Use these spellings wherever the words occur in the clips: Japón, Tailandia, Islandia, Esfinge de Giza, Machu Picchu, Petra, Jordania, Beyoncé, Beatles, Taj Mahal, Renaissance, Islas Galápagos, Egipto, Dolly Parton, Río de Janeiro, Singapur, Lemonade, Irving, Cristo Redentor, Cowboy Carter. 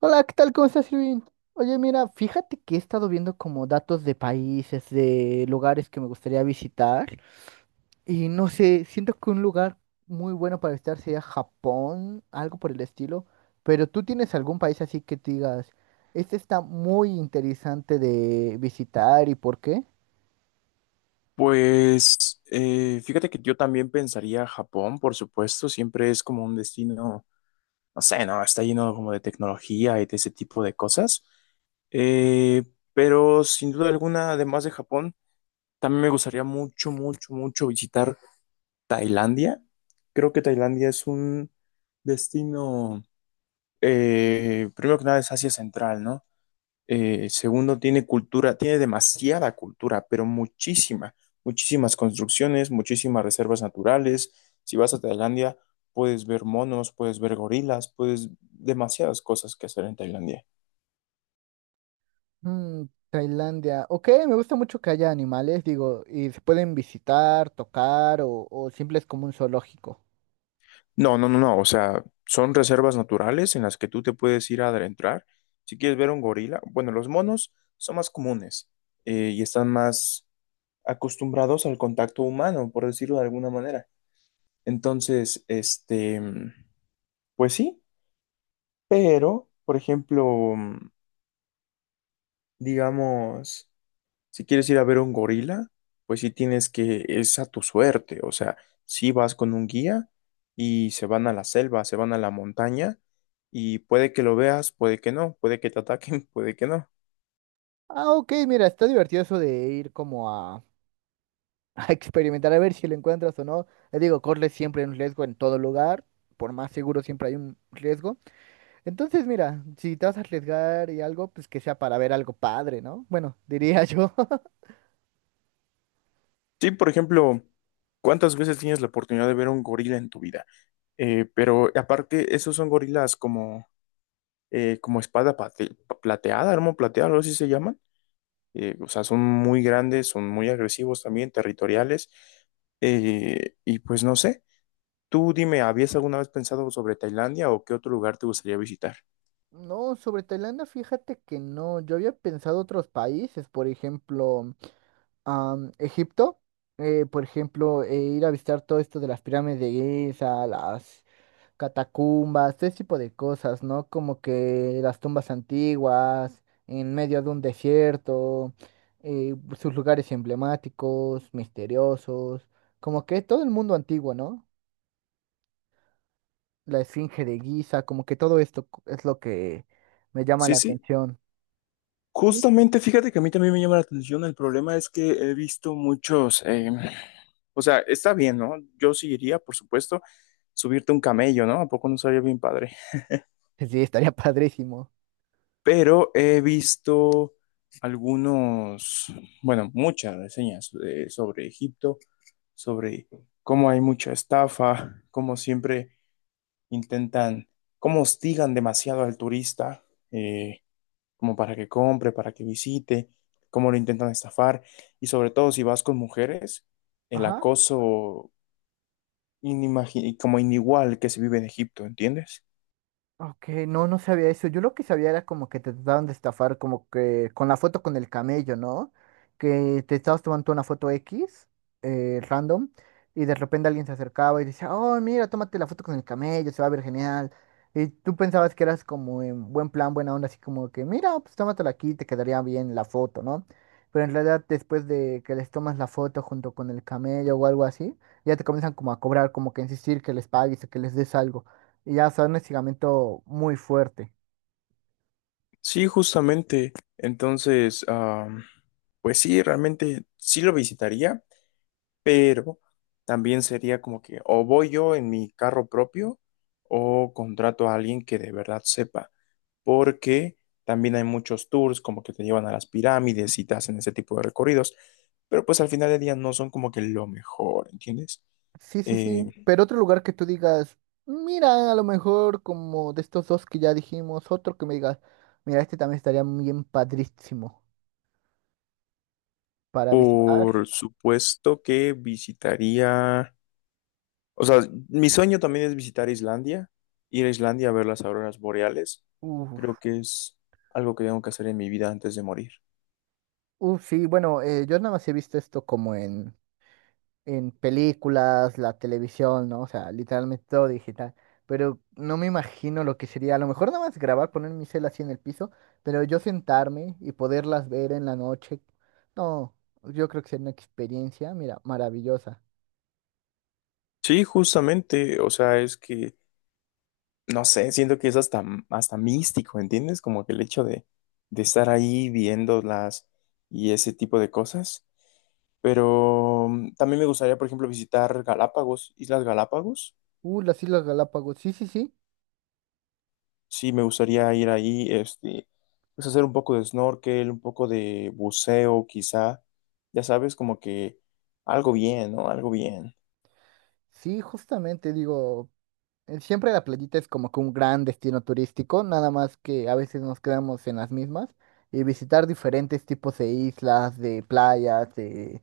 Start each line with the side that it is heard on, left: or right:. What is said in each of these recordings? right: Hola, ¿qué tal? ¿Cómo estás, Irving? Oye, mira, fíjate que he estado viendo como datos de países, de lugares que me gustaría visitar y no sé, siento que un lugar muy bueno para visitar sería Japón, algo por el estilo, pero ¿tú tienes algún país así que te digas, este está muy interesante de visitar y por qué?
left: Fíjate que yo también pensaría Japón, por supuesto, siempre es como un destino, no sé, no, está lleno como de tecnología y de ese tipo de cosas. Eh, pero sin duda alguna, además de Japón, también me gustaría mucho, mucho, mucho visitar Tailandia. Creo que Tailandia es un destino, primero que nada es Asia Central, ¿no? Segundo, tiene cultura, tiene demasiada cultura, pero muchísima, muchísimas construcciones, muchísimas reservas naturales. Si vas a Tailandia, puedes ver monos, puedes ver gorilas, puedes demasiadas cosas que hacer en Tailandia.
right: Mm, Tailandia, ok, me gusta mucho que haya animales, digo, y se pueden visitar, tocar o simple es como un zoológico.
left: No, no, no, no, o sea, son reservas naturales en las que tú te puedes ir a adentrar. Si quieres ver un gorila, bueno, los monos son más comunes y están más acostumbrados al contacto humano, por decirlo de alguna manera. Entonces, pues sí. Pero, por ejemplo, mm, digamos, si quieres ir a ver un gorila, pues sí tienes que, es a tu suerte, o sea, si vas con un guía y se van a la selva, se van a la montaña y puede que lo veas, puede que no, puede que te ataquen, puede que no.
right: Ah, ok, mira, está divertido eso de ir como a, a experimentar a ver si lo encuentras o no. Les digo, corre siempre un riesgo en todo lugar, por más seguro siempre hay un riesgo. Entonces, mira, si te vas a arriesgar y algo, pues que sea para ver algo padre, ¿no? Bueno, diría yo.
left: Sí, por ejemplo, ¿cuántas veces tienes la oportunidad de ver un gorila en tu vida? Pero aparte, esos son gorilas como, como espada plateada, arma plateada, algo así se llaman o sea, son muy grandes, son muy agresivos también, territoriales. Y pues no sé, tú dime, ¿habías alguna vez pensado sobre Tailandia o qué otro lugar te gustaría visitar?
right: No, sobre Tailandia, fíjate que no. Yo había pensado otros países, por ejemplo, Egipto, por ejemplo, ir a visitar todo esto de las pirámides de Giza, las catacumbas, ese tipo de cosas, ¿no? Como que las tumbas antiguas, en medio de un desierto, sus lugares emblemáticos, misteriosos, como que todo el mundo antiguo, ¿no? La Esfinge de Giza, como que todo esto es lo que me llama
left: Sí,
right: la
left: sí.
right: atención. Sí,
left: Justamente, fíjate que a mí también me llama la atención. El problema es que he visto muchos. O sea, está bien, ¿no? Yo sí iría, por supuesto, subirte un camello, ¿no? ¿A poco no sería bien padre?
right: sí, estaría padrísimo.
left: Pero he visto algunos, bueno, muchas reseñas sobre Egipto, sobre cómo hay mucha estafa, cómo siempre intentan, cómo hostigan demasiado al turista, eh, como para que compre, para que visite, cómo lo intentan estafar, y sobre todo si vas con mujeres, el
right: Ajá.
left: acoso como inigual que se vive en Egipto, ¿entiendes?
right: Ok, no, no sabía eso. Yo lo que sabía era como que te trataban de estafar, como que con la foto con el camello, ¿no? Que te estabas tomando una foto X, random, y de repente alguien se acercaba y decía, oh, mira, tómate la foto con el camello, se va a ver genial. Y tú pensabas que eras como en buen plan, buena onda, así como que, mira, pues tómatela aquí, te quedaría bien la foto, ¿no? Pero en realidad después de que les tomas la foto junto con el camello o algo así, ya te comienzan como a cobrar, como que a insistir que les pagues o que les des algo. Y ya, o sea, un estiramiento muy fuerte.
left: Sí, justamente. Entonces, pues sí, realmente sí lo visitaría, pero también sería como que o voy yo en mi carro propio o contrato a alguien que de verdad sepa, porque también hay muchos tours como que te llevan a las pirámides y te hacen ese tipo de recorridos, pero pues al final del día no son como que lo mejor, ¿entiendes?
right: Sí, sí,
left: Eh,
right: sí. Pero otro lugar que tú digas, mira, a lo mejor como de estos dos que ya dijimos, otro que me digas, mira, este también estaría bien padrísimo para visitar.
left: Por supuesto que visitaría, o sea, mi sueño también es visitar Islandia, ir a Islandia a ver las auroras boreales.
right: Uf,
left: Creo que es algo que tengo que hacer en mi vida antes de morir.
right: uf, sí, bueno, yo nada más he visto esto como en películas, la televisión, ¿no? O sea, literalmente todo digital. Pero no me imagino lo que sería, a lo mejor nada más grabar, poner mi cel así en el piso, pero yo sentarme y poderlas ver en la noche. No, yo creo que sería una experiencia, mira, maravillosa.
left: Sí, justamente, o sea, es que, no sé, siento que es hasta, hasta místico, ¿entiendes? Como que el hecho de estar ahí viéndolas y ese tipo de cosas. Pero también me gustaría, por ejemplo, visitar Galápagos, Islas Galápagos.
right: Las Islas Galápagos, sí, sí, sí.
left: Sí, me gustaría ir ahí, pues hacer un poco de snorkel, un poco de buceo, quizá. Ya sabes, como que algo bien, ¿no? Algo bien.
right: Sí, justamente digo, siempre la playita es como que un gran destino turístico, nada más que a veces nos quedamos en las mismas y visitar diferentes tipos de islas, de playas,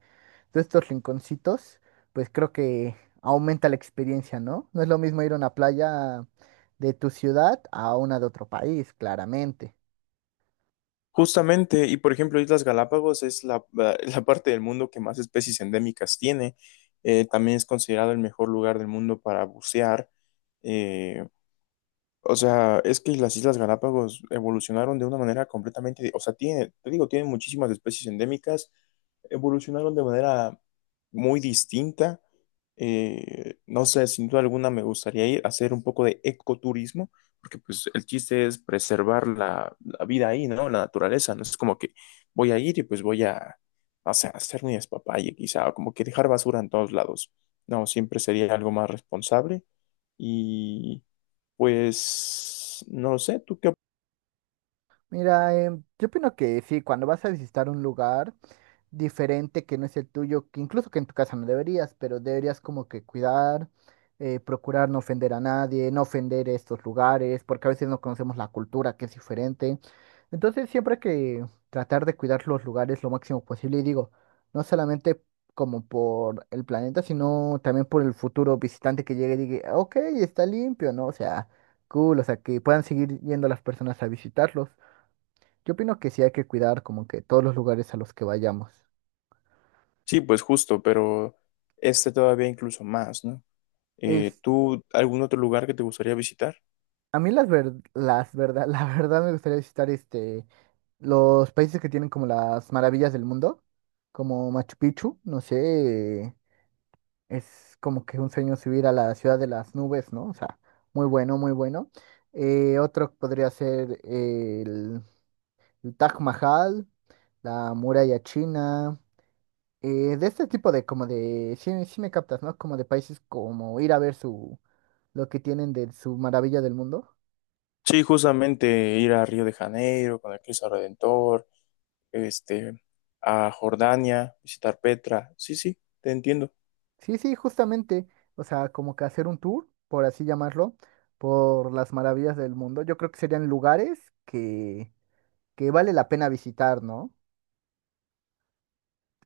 right: de estos rinconcitos, pues creo que aumenta la experiencia, ¿no? No es lo mismo ir a una playa de tu ciudad a una de otro país, claramente.
left: Justamente, y por ejemplo, Islas Galápagos es la parte del mundo que más especies endémicas tiene. También es considerado el mejor lugar del mundo para bucear. eh, o sea, es que las Islas Galápagos evolucionaron de una manera o sea, tiene, te digo, tienen muchísimas especies endémicas, evolucionaron de manera muy distinta. No sé, sin duda alguna me gustaría ir a hacer un poco de ecoturismo, porque pues el chiste es preservar la vida ahí, ¿no? La naturaleza, no es como que voy a ir y pues voy o sea, hacer mi despapalle quizá, o como que dejar basura en todos lados. No, siempre sería algo más responsable pues no sé, ¿tú qué?
right: Mira, yo opino que sí, cuando vas a visitar un lugar, diferente que no es el tuyo, que incluso que en tu casa no deberías, pero deberías como que cuidar, procurar no ofender a nadie, no ofender estos lugares, porque a veces no conocemos la cultura que es diferente. Entonces siempre hay que tratar de cuidar los lugares lo máximo posible y digo, no solamente como por el planeta, sino también por el futuro visitante que llegue y diga, ok, está limpio, ¿no? O sea, cool, o sea, que puedan seguir yendo las personas a visitarlos. Yo opino que sí hay que cuidar como que todos los lugares a los que vayamos.
left: Sí, pues justo, pero este todavía incluso más, ¿no?
right: Es,
left: ¿Tú algún otro lugar que te gustaría visitar?
right: a mí las ver, las verdad, la verdad me gustaría visitar este los países que tienen como las maravillas del mundo, como Machu Picchu, no sé, es como que un sueño subir a la ciudad de las nubes, ¿no? O sea, muy bueno, muy bueno. Otro podría ser el Taj Mahal, la muralla china, de este tipo de como de, sí, sí me captas, ¿no? Como de países como ir a ver su, lo que tienen de su maravilla del mundo.
left: Sí, justamente ir a Río de Janeiro con el Cristo Redentor, este, a Jordania, visitar Petra. Sí, sí, te entiendo.
right: Sí, sí, justamente, o sea, como que hacer un tour, por así llamarlo, por las maravillas del mundo. Yo creo que serían lugares que vale la pena visitar, ¿no?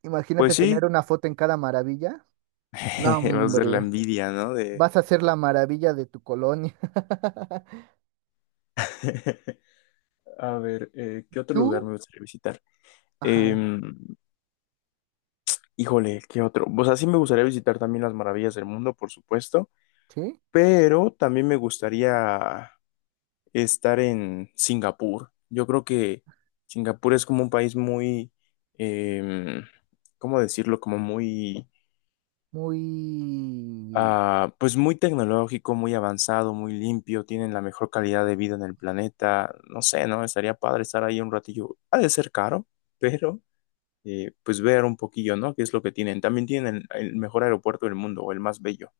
right: Imagínate
left: Pues sí,
right: tener una foto en cada maravilla. No,
left: va a ser la
right: hombre,
left: envidia, ¿no? De...
right: vas a ser la maravilla de tu colonia.
left: A ver, ¿qué otro lugar
right: Tú,
left: me gustaría visitar?
right: ajá,
left: Em, híjole, ¿qué otro? Pues así me gustaría visitar también las maravillas del mundo, por supuesto.
right: sí,
left: Pero también me gustaría estar en Singapur. Yo creo que Singapur es como un país muy, em, ¿cómo decirlo? Como muy,
right: muy...
left: ah, pues muy tecnológico, muy avanzado, muy limpio, tienen la mejor calidad de vida en el planeta. No sé, ¿no? Estaría padre estar ahí un ratillo. Ha de ser caro, pero pues ver un poquillo, ¿no? ¿Qué es lo que tienen? También tienen el mejor aeropuerto del mundo, o el más bello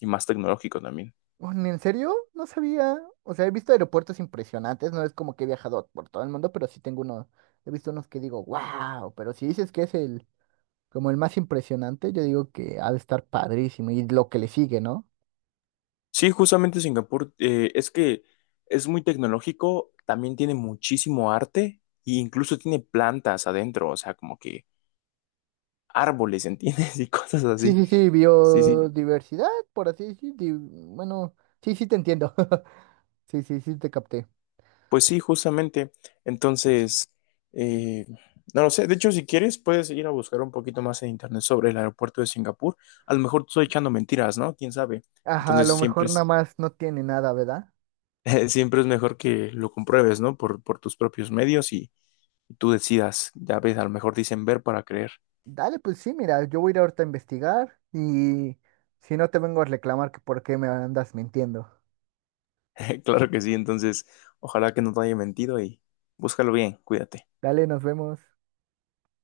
left: y más tecnológico también.
right: ¿En serio? No sabía. O sea, he visto aeropuertos impresionantes, no es como que he viajado por todo el mundo, pero sí tengo uno, he visto unos que digo, wow, pero si dices que es el... Como el más impresionante, yo digo que ha de estar padrísimo y lo que le sigue, ¿no?
left: Sí, justamente Singapur, es que es muy tecnológico, también tiene muchísimo arte e incluso tiene plantas adentro, o sea, como que árboles, ¿entiendes? Y cosas
right: Sí,
left: así.
right: sí, sí,
left: Sí, sí,
right: biodiversidad, por así decir. Bueno, sí, sí, te entiendo. Sí, sí, sí, te capté.
left: pues sí, justamente. Entonces, eh, no lo sé, de hecho, si quieres, puedes ir a buscar un poquito más en internet sobre el aeropuerto de Singapur. A lo mejor te estoy echando mentiras, ¿no? ¿Quién sabe?
right: Ajá, a
left: Entonces,
right: lo
left: siempre
right: mejor nada
left: es,
right: más no tiene nada, ¿verdad?
left: siempre es mejor que lo compruebes, ¿no? Por tus propios medios y tú decidas. Ya ves, a lo mejor dicen ver para creer.
right: Dale, pues sí, mira, yo voy a ir ahorita a investigar y si no te vengo a reclamar que por qué me andas mintiendo.
left: Claro que sí, entonces ojalá que no te haya mentido y búscalo bien, cuídate.
right: Dale, nos vemos.